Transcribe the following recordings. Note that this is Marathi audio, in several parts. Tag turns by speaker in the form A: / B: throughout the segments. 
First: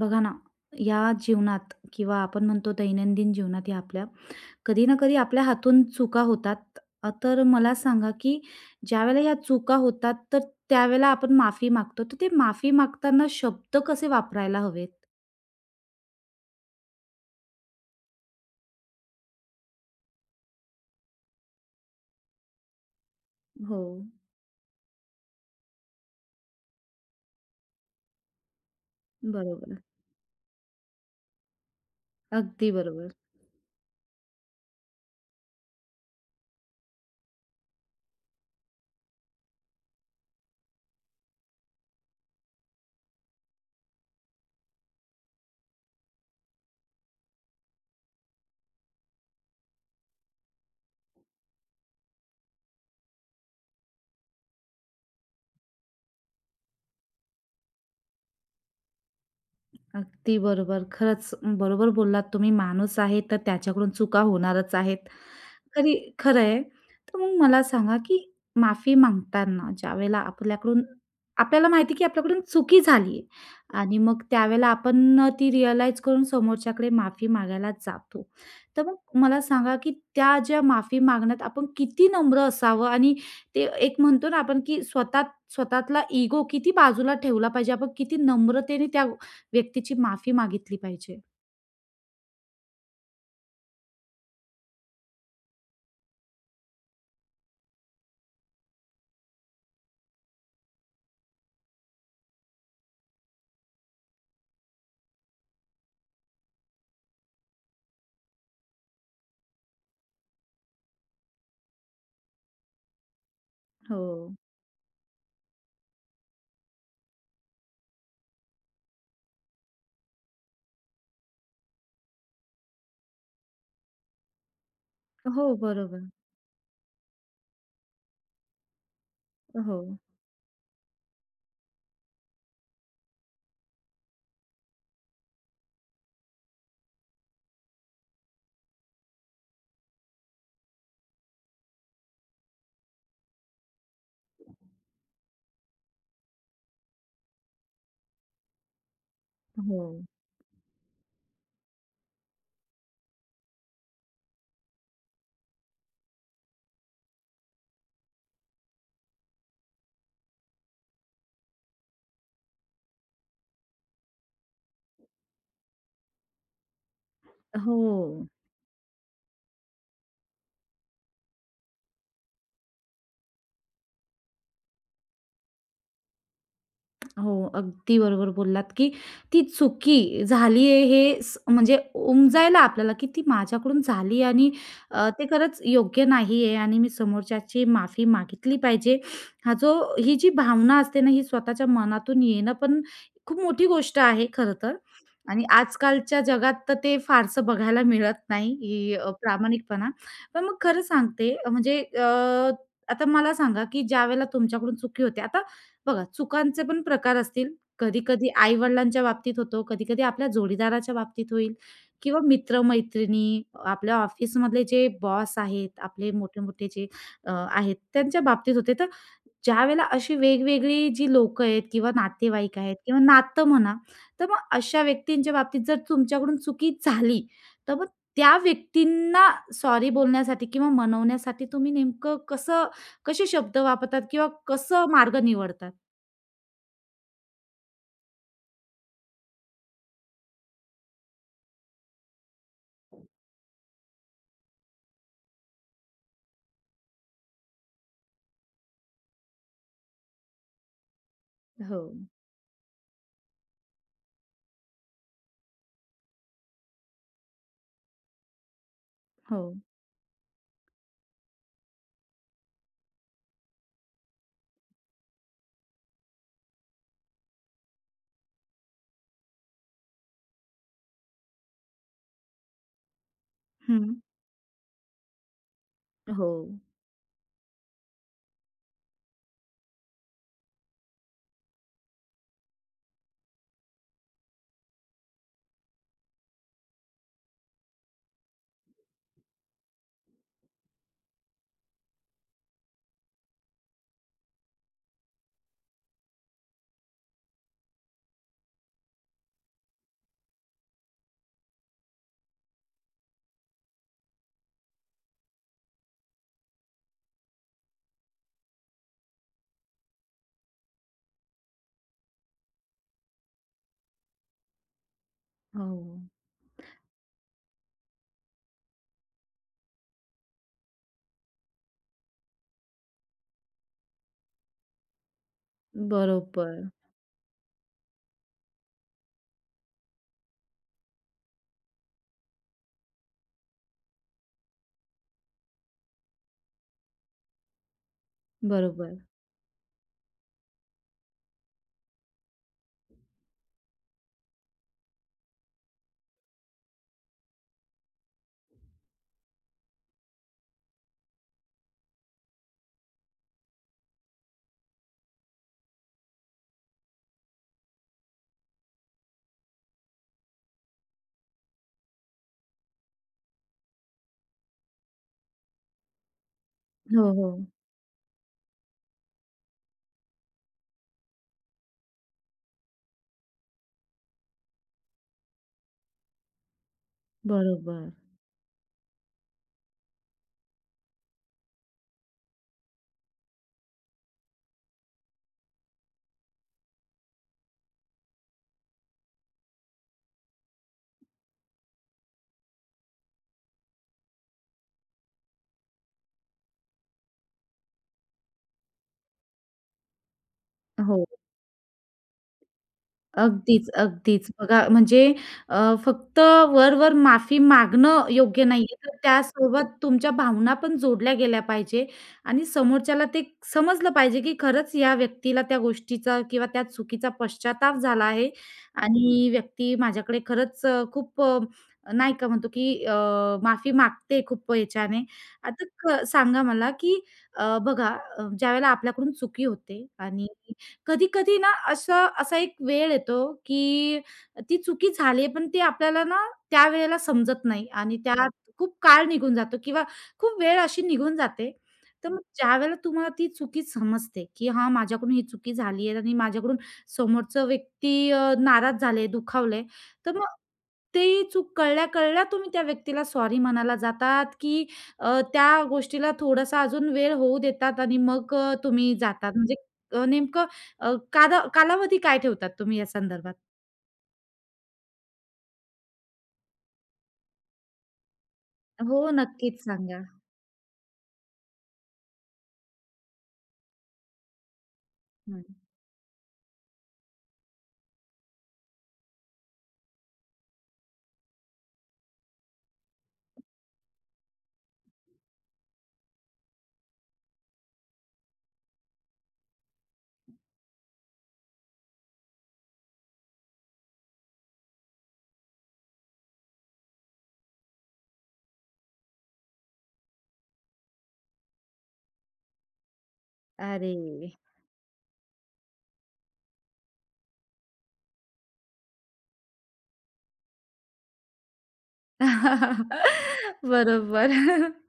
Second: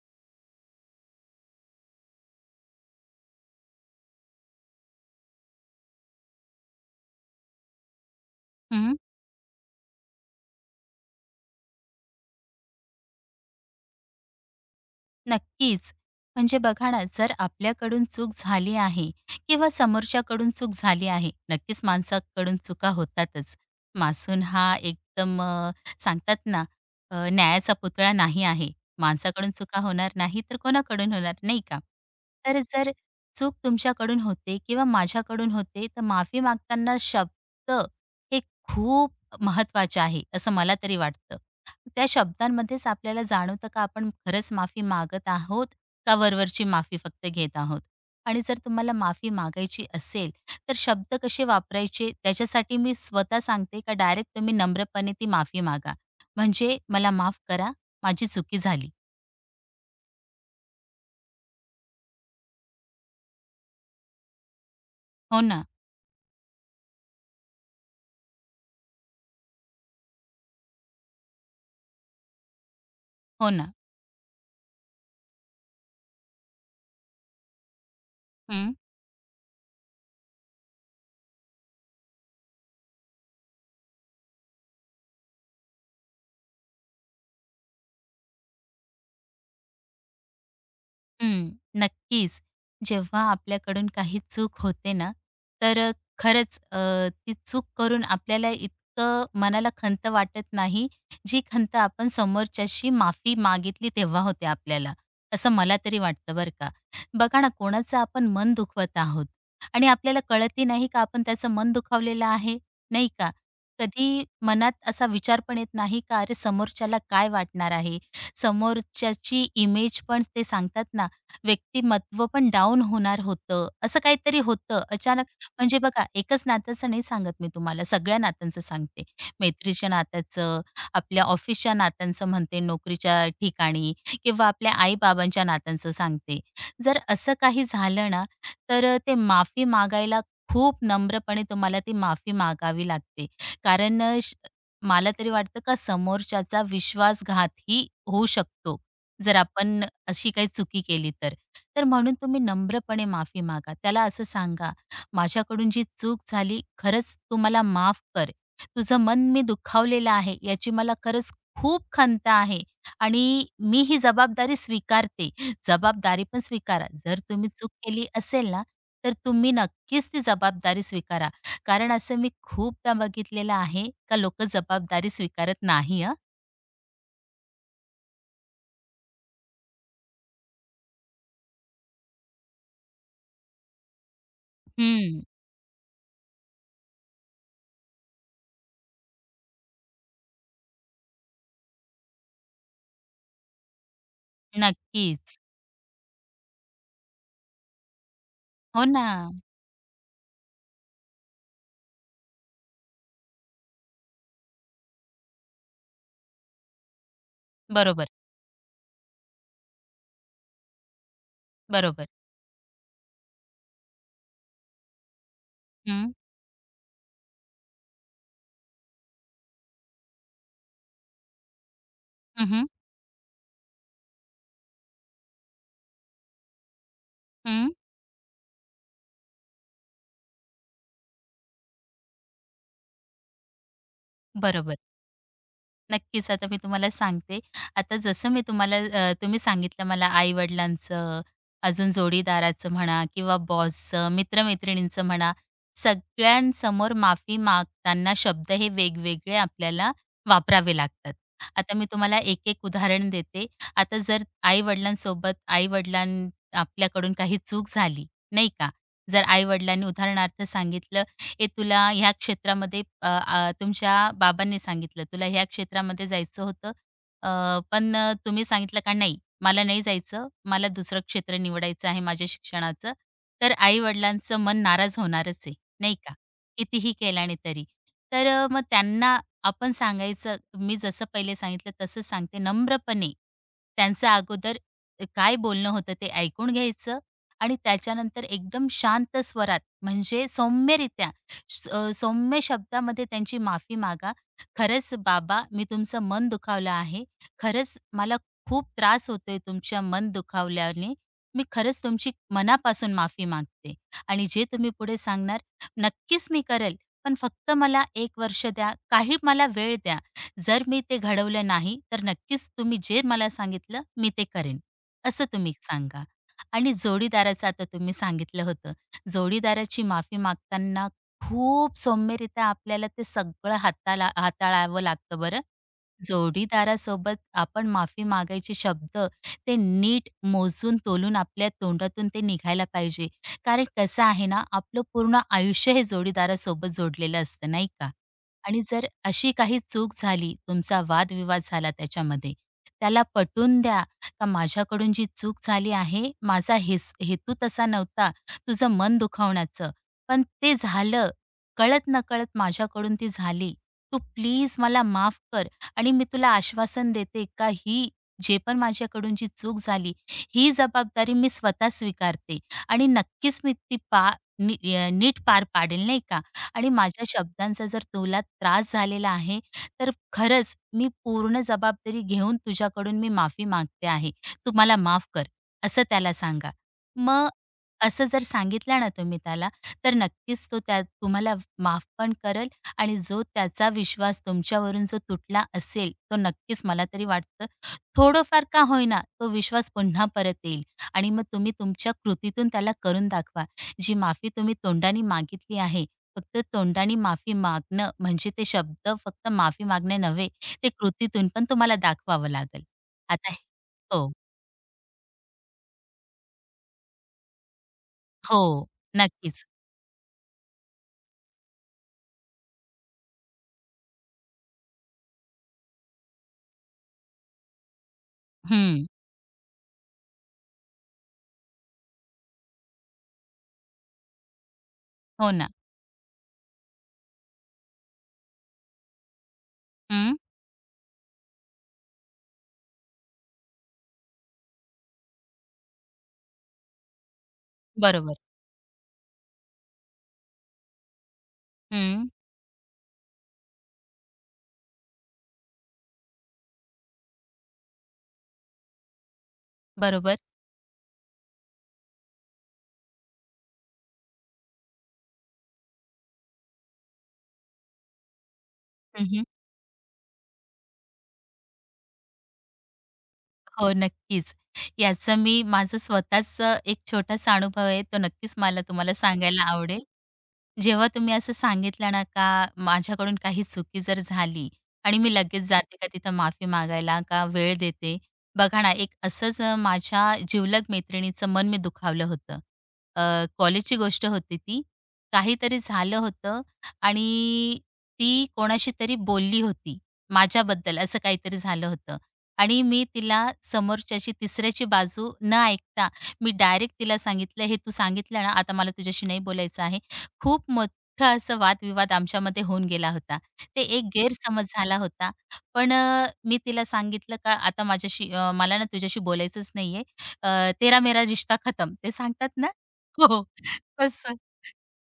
A: बघा ना, या जीवनात किंवा आपण म्हणतो दैनंदिन जीवनात या आपल्या कधी ना कधी आपल्या हातून चुका होतात. तर मला सांगा, की
B: हं,
A: ज्यावेळेला या चुका होतात, तर त्यावेळेला आपण माफी मागतो. तर ते माफी मागताना शब्द कसे वापरायला हवेत?
B: नक्कीच. म्हणजे बघा ना, जर आपल्याकडून चूक झाली आहे किंवा समोरच्याकडून चूक झाली आहे, नक्कीच माणसाकडून चुका होतातच.
A: हो,
B: मासून हा एकदम सांगतात ना, न्यायाचा पुतळा नाही आहे. माणसाकडून
A: बरोबर.
B: चुका होणार नाही, तर कोणाकडून होणार, नाही का? तर
A: अगदी
B: जर
A: बरोबर.
B: चूक तुमच्याकडून होते किंवा माझ्याकडून होते, तर माफी मागताना शब्द हे खूप महत्त्वाच्या आहे, असं मला तरी वाटतं. त्या शब्दांमध्येच आपल्याला जाणवतं का आपण खरंच माफी मागत आहोत का वरवरची माफी फक्त घेत आहोत? आणि जर तुम्हाला माफी मागायची असेल, तर शब्द कसे वापरायचे त्याच्यासाठी मी स्वतः सांगते का डायरेक्ट तुम्ही नम्रपणे ती माफी मागा. म्हणजे "मला माफ करा, माझी चुकी झाली."
A: अगदी बरोबर. खरंच बरोबर बोललात तुम्ही. माणूस आहे तर त्याच्याकडून चुका होणारच आहेत.
B: हो ना,
A: खरी खरं आहे. तर मग मला सांगा, की माफी मागताना ज्यावेळेला आपल्याकडून आपल्याला माहिती की आपल्याकडून चुकी झाली
B: हो ना.
A: आणि मग त्यावेळेला आपण ती रिअलाईज करून समोरच्याकडे माफी मागायला जातो.
B: हं.
A: तर मग मला सांगा, की त्या ज्या माफी मागण्यात आपण किती नम्र असावं आणि ते एक म्हणतो ना आपण, की स्वतःतला इगो किती बाजूला ठेवला पाहिजे. आपण किती नम्रतेने त्या व्यक्तीची माफी मागितली पाहिजे.
B: हं, नक्कीच. जेव्हा आपल्याकडून काही चूक होते ना, तर खरंच ती चूक करून आपल्याला इतकं मनाला खंत वाटत नाही, जी खंत आपण समोरच्याशी माफी मागितली तेव्हा होते आपल्याला, असं मला तरी वाटतं बरं का. बघा ना, कोणाचं आपण मन दुखवत आहोत आणि आपल्याला कळतही नाही का आपण त्याचं मन दुखावलेलं आहे, नाही का?
A: हो.
B: कधी मनात असा विचार पण येत नाही का, "अरे, समोरच्याला काय वाटणार आहे?" समोरच्याची इमेज पण ते सांगतात ना, व्यक्तिमत्व पण डाऊन होणार होतं, असं काहीतरी होतं अचानक.
A: हो,
B: म्हणजे
A: बरोबर.
B: बघा एकच नात्याचं नाही सांगत मी तुम्हाला, सगळ्या नात्यांचं सांगते.
A: हो,
B: मैत्रीच्या नात्याचं, आपल्या ऑफिसच्या नात्यांचं म्हणते, नोकरीच्या ठिकाणी किंवा आपल्या आई-बाबांच्या नात्यांचं सांगते. जर असं काही झालं ना, तर ते माफी मागायला खूप नम्रपणे तुम्हाला ती माफी मागावी लागते. कारण अ, श मला तरी वाटतं का समोरच्याचा विश्वासघातही होऊ शकतो, जर
A: हो,
B: आपण अशी काही चुकी केली तर. तर म्हणून तुम्ही नम्रपणे माफी मागा. त्याला असं सांगा, "माझ्याकडून जी चूक झाली, खरंच तू मला माफ कर. तुझं मन मी दुखावलेलं आहे, याची मला खरंच खूप खंत आहे आणि मी ही जबाबदारी स्वीकारते." जबाबदारी पण स्वीकारा. जर तुम्ही चूक
A: हो.
B: केली असेल ना, तर तुम्ही नक्कीच ती जबाबदारी स्वीकारा. कारण असं मी खूपदा बघितलेलं आहे का लोकं जबाबदारी स्वीकारत नाही हं.
A: हो, अगदी बरोबर बोललात, की ती चुकी झाली आहे हे स म्हणजे उमजायला आपल्याला, की ती माझ्याकडून झाली आणि
B: हं.
A: ते खरंच योग्य नाही आहे आणि मी समोरच्याची माफी मागितली पाहिजे. हा जो ही जी भावना असते ना, ही स्वतःच्या मनातून येणं पण खूप मोठी गोष्ट आहे खरं तर.
B: नक्कीच.
A: आणि आजकालच्या जगात तर ते फारसं बघायला मिळत नाही,
B: हो
A: ही
B: ना.
A: प्रामाणिकपणा. पण मग खरं सांगते म्हणजे आता मला सांगा, की ज्यावेळेला तुमच्याकडून चुकी होते आता बघा चुकांचे पण प्रकार असतील.
B: बरोबर,
A: कधी-कधी आई-वडिलांच्या बाबतीत होतो, कधी-कधी आपल्या जोडीदाराच्या बाबतीत होईल
B: बरोबर.
A: किंवा मित्र-मैत्रिणी, आपल्या ऑफिसमधले जे बॉस आहेत, आपले
B: हं.
A: मोठे-मोठे जे आहेत त्यांच्या बाबतीत होते. तर ज्यावेळेला अशी वेगवेगळी जी लोकं आहेत किंवा
B: हं,
A: नातेवाईक
B: हं.
A: आहेत किंवा नातं म्हणा, तर मग अशा व्यक्तींच्या बाबतीत जर तुमच्याकडून चुकी झाली, तर मग त्या व्यक्तींना सॉरी बोलण्यासाठी किंवा मनवण्यासाठी तुम्ही नेमकं कसं, कसे शब्द वापरतात किंवा
B: बरोबर.
A: कसं मार्ग निवडतात?
B: नक्कीच आता मी तुम्हाला सांगते. आता जसं मी तुम्हाला तुम्ही सांगितलं मला आई-वडिलांचं, अजून जोडीदाराचं म्हणा किंवा बॉसचं, मित्र-मैत्रिणींचं म्हणा, सगळ्यांसमोर माफी मागताना शब्द हे वेगवेगळे आपल्याला वापरावे लागतात. आता
A: हो,
B: मी तुम्हाला एक-एक उदाहरण देते. आता जर आई-वडिलांसोबत आपल्याकडून काही चूक झाली, नाही का? जर
A: हो.
B: आई-वडिलांनी उदाहरणार्थ सांगितलं "ए, तुला ह्या क्षेत्रामध्ये तुमच्या बाबांनी सांगितलं तुला ह्या क्षेत्रामध्ये जायचं होतं, अ, पण तुम्ही सांगितलं का नाही, मला नाही जायचं, मला दुसरं क्षेत्र निवडायचं आहे माझ्या शिक्षणाचं." तर
A: हं.
B: आई-वडिलांचं मन नाराज होणारच आहे, नाही का?
A: हो,
B: कितीही केल्याने तरी. तर मग त्यांना आपण सांगायचं, मी जसं पहिले सांगितलं तसंच सांगते नम्रपणे. त्यांचं अगोदर काय बोलणं होतं ते ऐकून घ्यायचं आणि त्याच्यानंतर एकदम शांत स्वरात म्हणजे सौम्यरित्या सौम्य शब्दामध्ये त्यांची माफी मागा खरंच बाबा मी तुमचं मन दुखावलं आहे खरंच मला खूप त्रास होतोय तुमच्या मन दुखावल्याने मी खरंच तुमची मनापासून माफी मागते आणि जे तुम्ही पुढे सांगणार नक्कीच मी करेल पण फक्त मला एक वर्ष द्या काही मला वेळ द्या जर मी ते घडवलं नाही तर नक्कीच तुम्ही जे मला सांगितलं मी ते करेन असं तुम्ही
A: हो.
B: सांगा आणि जोडीदाराचं आता तुम्ही सांगितलं होतं जोडीदाराची माफी मागताना खूप सौम्यरित्या आपल्याला ते सगळं हाताला हाताळावं लागतं बरं.
A: बरोबर,
B: जोडीदारासोबत आपण माफी मागायचे शब्द ते नीट मोजून तोलून आपल्या तोंडातून ते निघायला पाहिजे. कारण कसं आहे ना, आपलं पूर्ण आयुष्य हे जोडीदारासोबत जोडलेलं असतं, नाही का? आणि जर
A: बरोबर.
B: अशी काही चूक झाली, तुमचा वादविवाद झाला त्याच्यामध्ये, त्याला पटवून द्या का माझ्याकडून जी चूक झाली आहे, माझा हेतू तसा नव्हता तुझं मन दुखावण्याचं, पण ते झालं. कळत-नकळत माझ्याकडून ती झाली. तू प्लीज मला माफ कर. आणि मी तुला आश्वासन देते का ही जे पण माझ्याकडून जी चूक झाली ही जबाबदारी मी स्वतः स्वीकारते आणि नक्कीच मी ती नीट पार पाडेल नाही का आणि माझ्या
A: हो, हो.
B: शब्दांचा जर तुला त्रास झालेला आहे, तर खरंच मी पूर्ण जबाबदारी घेऊन तुझ्याकडून मी माफी मागते आहे. तू मला माफ कर, असं त्याला सांगा. मग
A: बरोबर.
B: असं जर सांगितलं ना तुम्ही त्याला, तर नक्कीच तो त्या तुम्हाला माफ पण करेल आणि जो त्याचा विश्वास तुमच्यावरून जो तुटला असेल, तो नक्कीच मला तरी वाटतं, थोडंफार का होईना तो विश्वास पुन्हा परत येईल आणि मग तुम्ही तुमच्या कृतीतून त्याला करून दाखवा. जी माफी तुम्ही तोंडाने मागितली आहे, फक्त तोंडाने माफी मागणं म्हणजे ते शब्द फक्त माफी मागणे नव्हे, ते
A: हो.
B: कृतीतून पण तुम्हाला दाखवावं लागेल. आता
A: अगदीच,
B: हो,
A: अगदीच. बघा म्हणजे फक्त वर-वर माफी मागणं योग्य
B: हो,
A: नाहीये, तर
B: नक्कीच.
A: त्यासोबत तुमच्या भावना पण जोडल्या गेल्या पाहिजे आणि समोरच्याला ते समजलं पाहिजे, की खरंच या व्यक्तीला त्या गोष्टीचा किंवा त्या चुकीचा पश्चाताप झाला आहे
B: हं,
A: आणि ही व्यक्ती माझ्याकडे खरंच खूप नाही का म्हणतो, की माफी मागते खूप याच्याने.
B: हो ना.
A: आता सांगा मला, की बघा ज्यावेळेला आपल्याकडून चुकी होते
B: हं,
A: आणि कधी-कधी ना असा एक वेळ येतो, की ती चुकी झाली आहे, पण ती आपल्याला ना त्यावेळेला समजत नाही आणि
B: बरोबर.
A: त्यात हो. खूप काळ निघून जातो किंवा खूप वेळ अशी निघून जाते. तर
B: हं,
A: मग ज्यावेळेला तुम्हाला ती चुकी समजते, की हां, माझ्याकडून ही चुकी झाली आहे आणि माझ्याकडून समोरचं व्यक्ती नाराज झाले, दुखावले, तर
B: बरोबर.
A: मग ती चूक कळल्या-कळल्या तुम्ही त्या व्यक्तीला सॉरी म्हणायला जातात, की त्या गोष्टीला थोडासा अजून वेळ होऊ देतात आणि मग तुम्ही
B: हं,
A: जातात. म्हणजे नेमकं कादा कालावधी काय ठेवतात तुम्ही या संदर्भात?
B: हो, नक्कीच. याचा मी माझा स्वतःचा एक छोटासा अनुभव आहे, तो नक्कीच मला तुम्हाला
A: हो,
B: सांगायला
A: नक्कीच
B: आवडेल.
A: सांगा.
B: जेव्हा तुम्ही असं सांगितलं ना का माझ्याकडून काही चुकी जर झाली आणि मी
A: हं.
B: लगेच जाते का तिथं माफी मागायला का वेळ देते. बघा ना एक असंच माझ्या जिवलग मैत्रिणीचं मन मी दुखावलं होतं. अ, कॉलेजची गोष्ट होती ती. काहीतरी झालं होतं आणि ती कोणाशी तरी बोलली होती माझ्याबद्दल असं काहीतरी झालं होतं आणि मी तिला समोरच्याची तिसऱ्याची बाजू न ऐकता मी डायरेक्ट तिला सांगितलं, "हे तू सांगितलं ना, आता मला तुझ्याशी नाही बोलायचं आहे." खूप मोठा असा वादविवाद आमच्यामध्ये होऊन गेला होता. ते एक
A: अरे!
B: गैरसमज झाला होता. पण मी तिला सांगितलं का आता मला ना तुझ्याशी बोलायचंच नाहीये. तेरा मेरा रिश्ता खतम ते सांगतात ना हो, हो. तसं,
A: बरोबर.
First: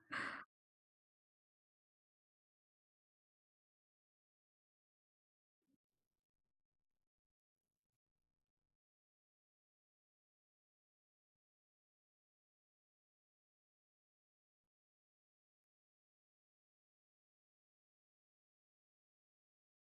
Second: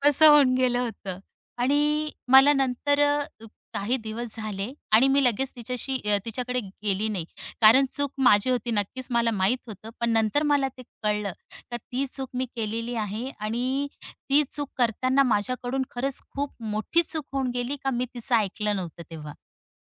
B: तसं होऊन गेलं होतं. आणि मला नंतर काही दिवस झाले आणि मी लगेच तिच्याकडे गेली नाही. कारण चूक माझी होती नक्कीच मला माहीत होतं. पण नंतर मला ते कळलं का ती चूक मी केलेली आहे आणि ती चूक करताना माझ्याकडून खरंच खूप मोठी चूक होऊन गेली का मी तिचं ऐकलं नव्हतं तेव्हा.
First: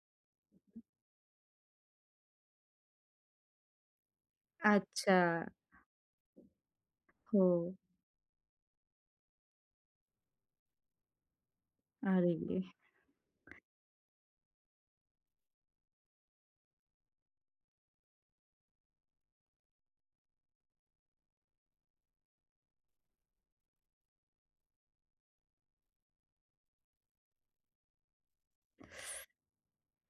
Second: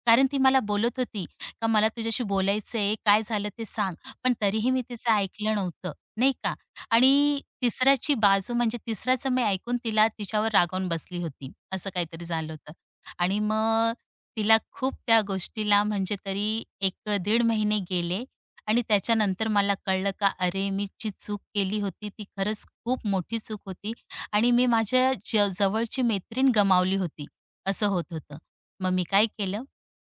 B: कारण ती मला बोलत होती का मला तुझ्याशी बोलायचं आहे, काय झालं ते सांग. पण तरीही मी तिचं
A: अच्छा.
B: ऐकलं नव्हतं, नाही का. आणि
A: हो.
B: तिसऱ्याची बाजू म्हणजे तिसऱ्याचं मी ऐकून तिला तिच्यावर रागावून बसली होती. असं काहीतरी झालं
A: अरे!
B: होतं. आणि मग तिला खूप त्या गोष्टीला म्हणजे तरी 1 दीड महिने गेले आणि त्याच्यानंतर मला कळलं का अरे मी जी चूक केली होती ती खरंच खूप मोठी चूक होती आणि मी माझ्या जवळची मैत्रीण गमावली होती, असं होत होतं. मग मी काय केलं,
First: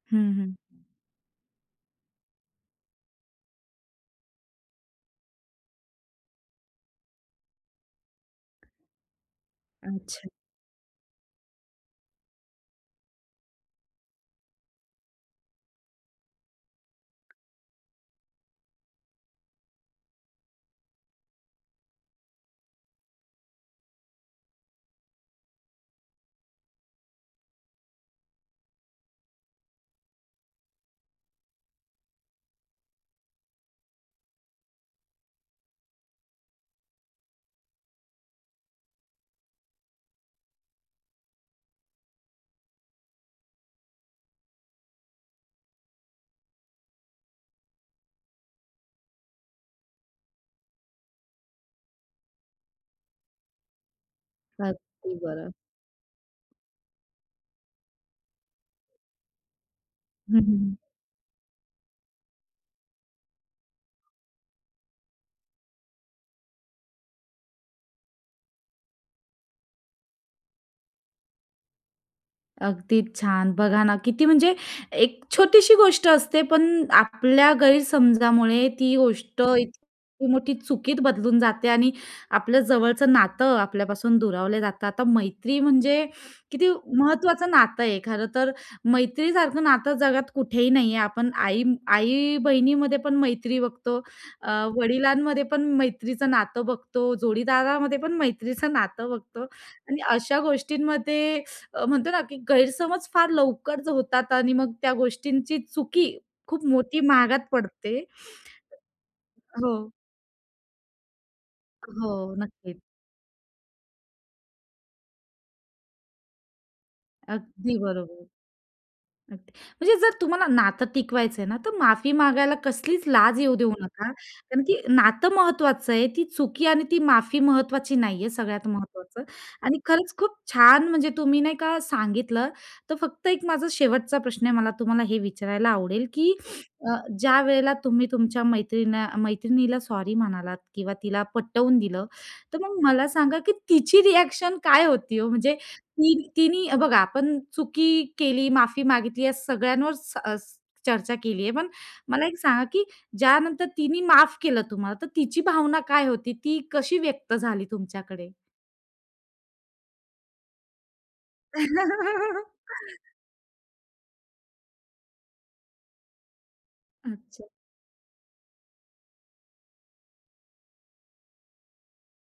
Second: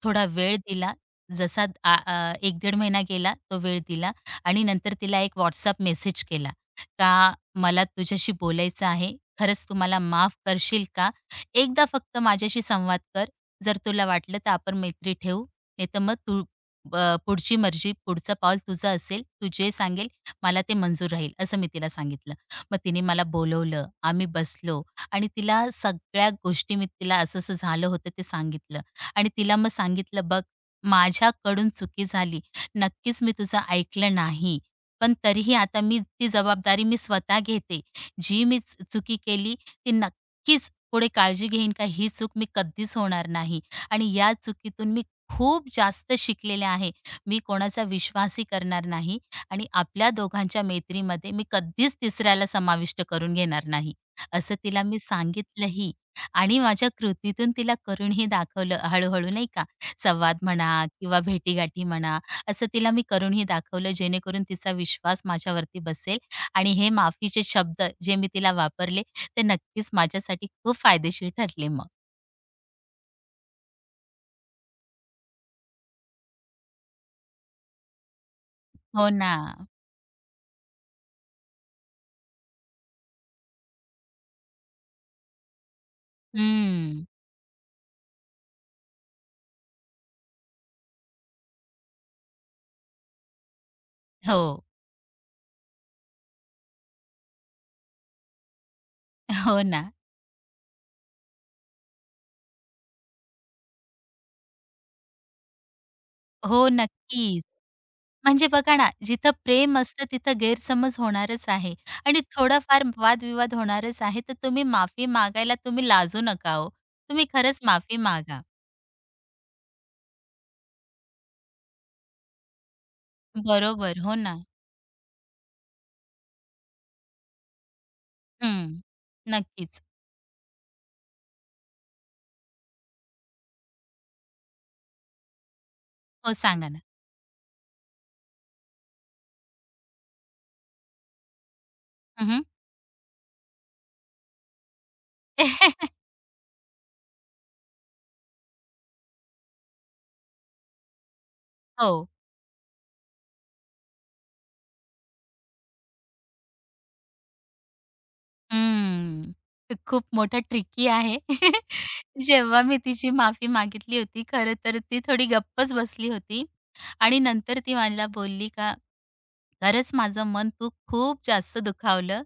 B: थोडा
A: हं, हं.
B: वेळ दिला. जसा 1-1.5 महिना गेला, तो वेळ दिला आणि नंतर तिला एक WhatsApp मेसेज केला, का मला तुझ्याशी बोलायचं आहे. खरंच तू
A: अच्छा.
B: माफ करशील का? एकदा फक्त माझ्याशी संवाद कर. जर तुला वाटलं तर आपण मैत्री ठेवू. नाहीतर मग अ, पुढची मर्जी, पुढचं पाऊल तुझं असेल. तू जे सांगेल मला ते मंजूर राहील, असं मी तिला सांगितलं. मग तिने मला बोलवलं, आम्ही बसलो आणि तिला सगळ्या गोष्टी मी तिला असं-असं झालं होतं ते सांगितलं आणि तिला मग सांगितलं, "बघ, माझ्याकडून चुकी झाली. नक्कीच मी तुझं ऐकलं नाही. पण तरीही आता मी ती जबाबदारी मी स्वतः घेते. जी मी चुकी केली ती नक्कीच पुढे काळजी घेईन का ही चूक मी कधीच होणार नाही आणि या चुकीतून मी खूप जास्त शिकलेले आहे. मी कोणाचा विश्वासही करणार नाही." आणि आपल्या दोघांच्या मैत्रीमध्ये मी कधीच तिसऱ्याला समाविष्ट करून घेणार नाही, असं तिला मी
A: अगदी बरं.
B: सांगितलंही आणि माझ्या कृतीतून तिला करूनही दाखवलं हळू-हळू नाही का. संवाद
A: हं,
B: म्हणा
A: हं.
B: किंवा भेटीगाठी म्हणा, असं तिला मी करूनही दाखवलं जेणेकरून तिचा विश्वास माझ्यावरती बसेल आणि हे माफीचे शब्द जे मी तिला वापरले, ते नक्कीच माझ्यासाठी खूप फायदेशीर ठरले मग.
A: अगदी छान. बघा ना, किती म्हणजे एक छोटीशी गोष्ट असते, पण आपल्या गैरसमजामुळे ती
B: हो ना.
A: गोष्ट इतकी मोठी चुकीत बदलून जाते आणि आपलं जवळचं नातं आपल्यापासून दुरावलं जातं. आता मैत्री म्हणजे किती
B: हं.
A: महत्त्वाचं नातं आहे. खरं तर मैत्रीसारखं नातं जगात कुठेही नाहीये. आपण आई-बहिणीमध्ये पण मैत्री बघतो,
B: हो.
A: अ, वडिलांमध्ये पण मैत्रीचं नातं बघतो, जोडीदारामध्ये पण मैत्रीचं नातं बघतो
B: हो ना.
A: आणि अशा गोष्टींमध्ये म्हणतो ना, की गैरसमज फार लवकर जो होतात आणि मग त्या गोष्टींची चुकी खूप
B: हो,
A: मोठी महागात
B: नक्कीच.
A: पडते.
B: म्हणजे बघा ना, जिथं
A: हो,
B: प्रेम असतं तिथं गैरसमज होणारच आहे
A: हो,
B: आणि
A: नक्कीच.
B: थोडाफार वादविवाद होणारच आहे. तर तुम्ही माफी मागायला तुम्ही लाजू नका हो. तुम्ही खरंच
A: अगदी
B: माफी
A: बरोबर.
B: मागा.
A: अगदी. म्हणजे जर तुम्हाला नातं टिकवायचं आहे ना, तर माफी मागायला कसलीच लाज येऊ देऊ
B: बरोबर.
A: नका.
B: हो ना.
A: कारण की नातं महत्त्वाचं आहे. ती चुकी आणि ती माफी महत्त्वाची नाहीये, सगळ्यात
B: हं.
A: महत्त्वाचं. आणि
B: नक्कीच.
A: खरंच खूप छान म्हणजे तुम्ही नाही का सांगितलं. तर फक्त एक माझा शेवटचा प्रश्न आहे, मला तुम्हाला हे विचारायला आवडेल, की
B: हो, सांगा ना.
A: ज्यावेळेला तुम्ही तुमच्या मैत्रिणीला सॉरी म्हणालात किंवा तिला पटवून दिलं,
B: हं,
A: तर मग मला सांगा, की तिची रिएक्शन काय होती हो? म्हणजे तिनी बघा आपण चुकी केली, माफी मागितली या सगळ्यांवर चर्चा केली आहे. पण
B: हो.
A: मला एक सांगा, की ज्यानंतर तिने माफ केलं तुम्हाला, तर तिची भावना काय होती? ती कशी व्यक्त झाली तुमच्याकडे?
B: हं. ते खूप मोठं ट्रिकी आहे. जेव्हा मी तिची माफी मागितली होती, खरं तर ती थोडी गप्पच बसली होती. आणि
A: अच्छा.
B: नंतर ती मला बोलली का, "खरंच माझं मन तू खूप जास्त दुखावलं.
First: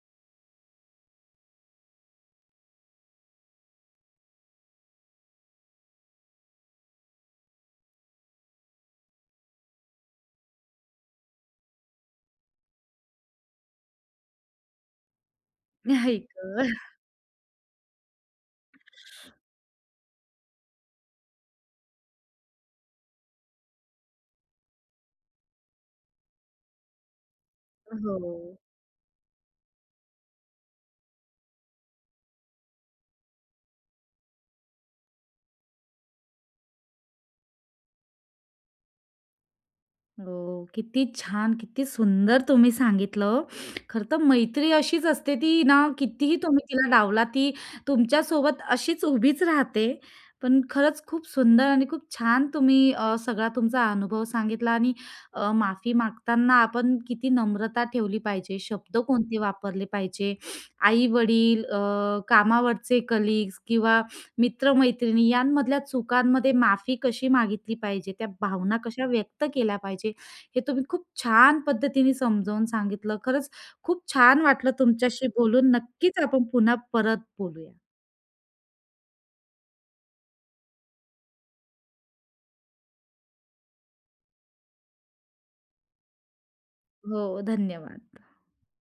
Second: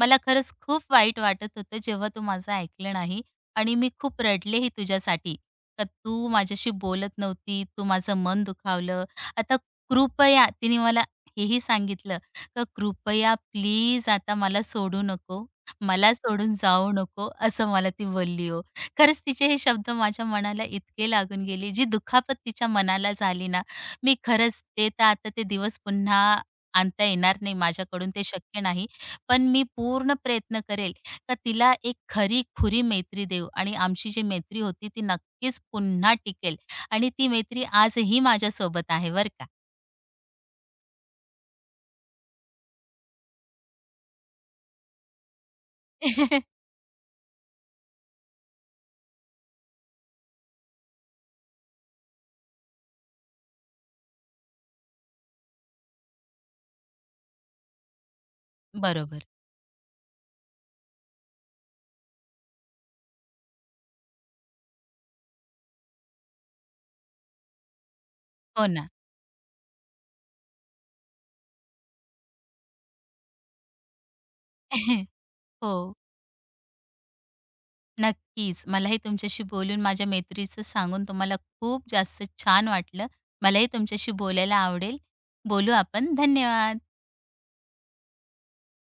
B: मला खरंच खूप वाईट वाटत होतं जेव्हा तू माझं ऐकलं नाही आणि मी खूप रडलेही तुझ्यासाठी. का तू माझ्याशी बोलत नव्हती, तू माझं मन दुखावलं. आता कृपया" तिने मला हेही सांगितलं का, "कृपया प्लीज आता मला सोडू नको, मला
A: आई
B: सोडून जाऊ नको." असं मला ती बोलली हो. खरंच तिचे हे शब्द माझ्या मनाला इतके लागून गेले, जी दुखापत तिच्या मनाला झाली ना मी खरंच ते तर आता ते दिवस पुन्हा आणता येणार नाही माझ्याकडून, ते
A: हो.
B: शक्य नाही. पण मी पूर्ण प्रयत्न करेल का तिला एक खरी-खुरी मैत्री देऊ आणि आमची जी मैत्री होती ती नक्कीच पुन्हा टिकेल आणि ती मैत्री आजही माझ्यासोबत आहे बरं का.
A: हो, किती छान, किती सुंदर तुम्ही सांगितलं हो. खरं तर मैत्री अशीच असते ती ना कितीही तुम्ही तिला डावला ती तुमच्यासोबत अशीच उभीच राहते. पण खरंच खूप सुंदर आणि खूप छान तुम्ही सगळा तुमचा अनुभव सांगितला आणि माफी मागताना आपण किती नम्रता ठेवली पाहिजे, शब्द
B: बरोबर.
A: कोणते वापरले पाहिजे, आई-वडील, कामावरचे कलीग्स किंवा मित्र-मैत्रिणी यांमधल्या चुकांमध्ये माफी कशी मागितली पाहिजे, त्या
B: हो
A: भावना
B: ना.
A: कशा व्यक्त केल्या पाहिजे, हे तुम्ही खूप छान पद्धतीने समजावून सांगितलं. खरंच खूप छान वाटलं तुमच्याशी बोलून.
B: हो,
A: नक्कीच आपण पुन्हा परत बोलूया.
B: नक्कीच. मलाही तुमच्याशी बोलून माझ्या मैत्रीचं सांगून तुम्हाला खूप जास्त छान वाटलं. मलाही तुमच्याशी बोलायला आवडेल. बोलू आपण. धन्यवाद.
A: हो, धन्यवाद.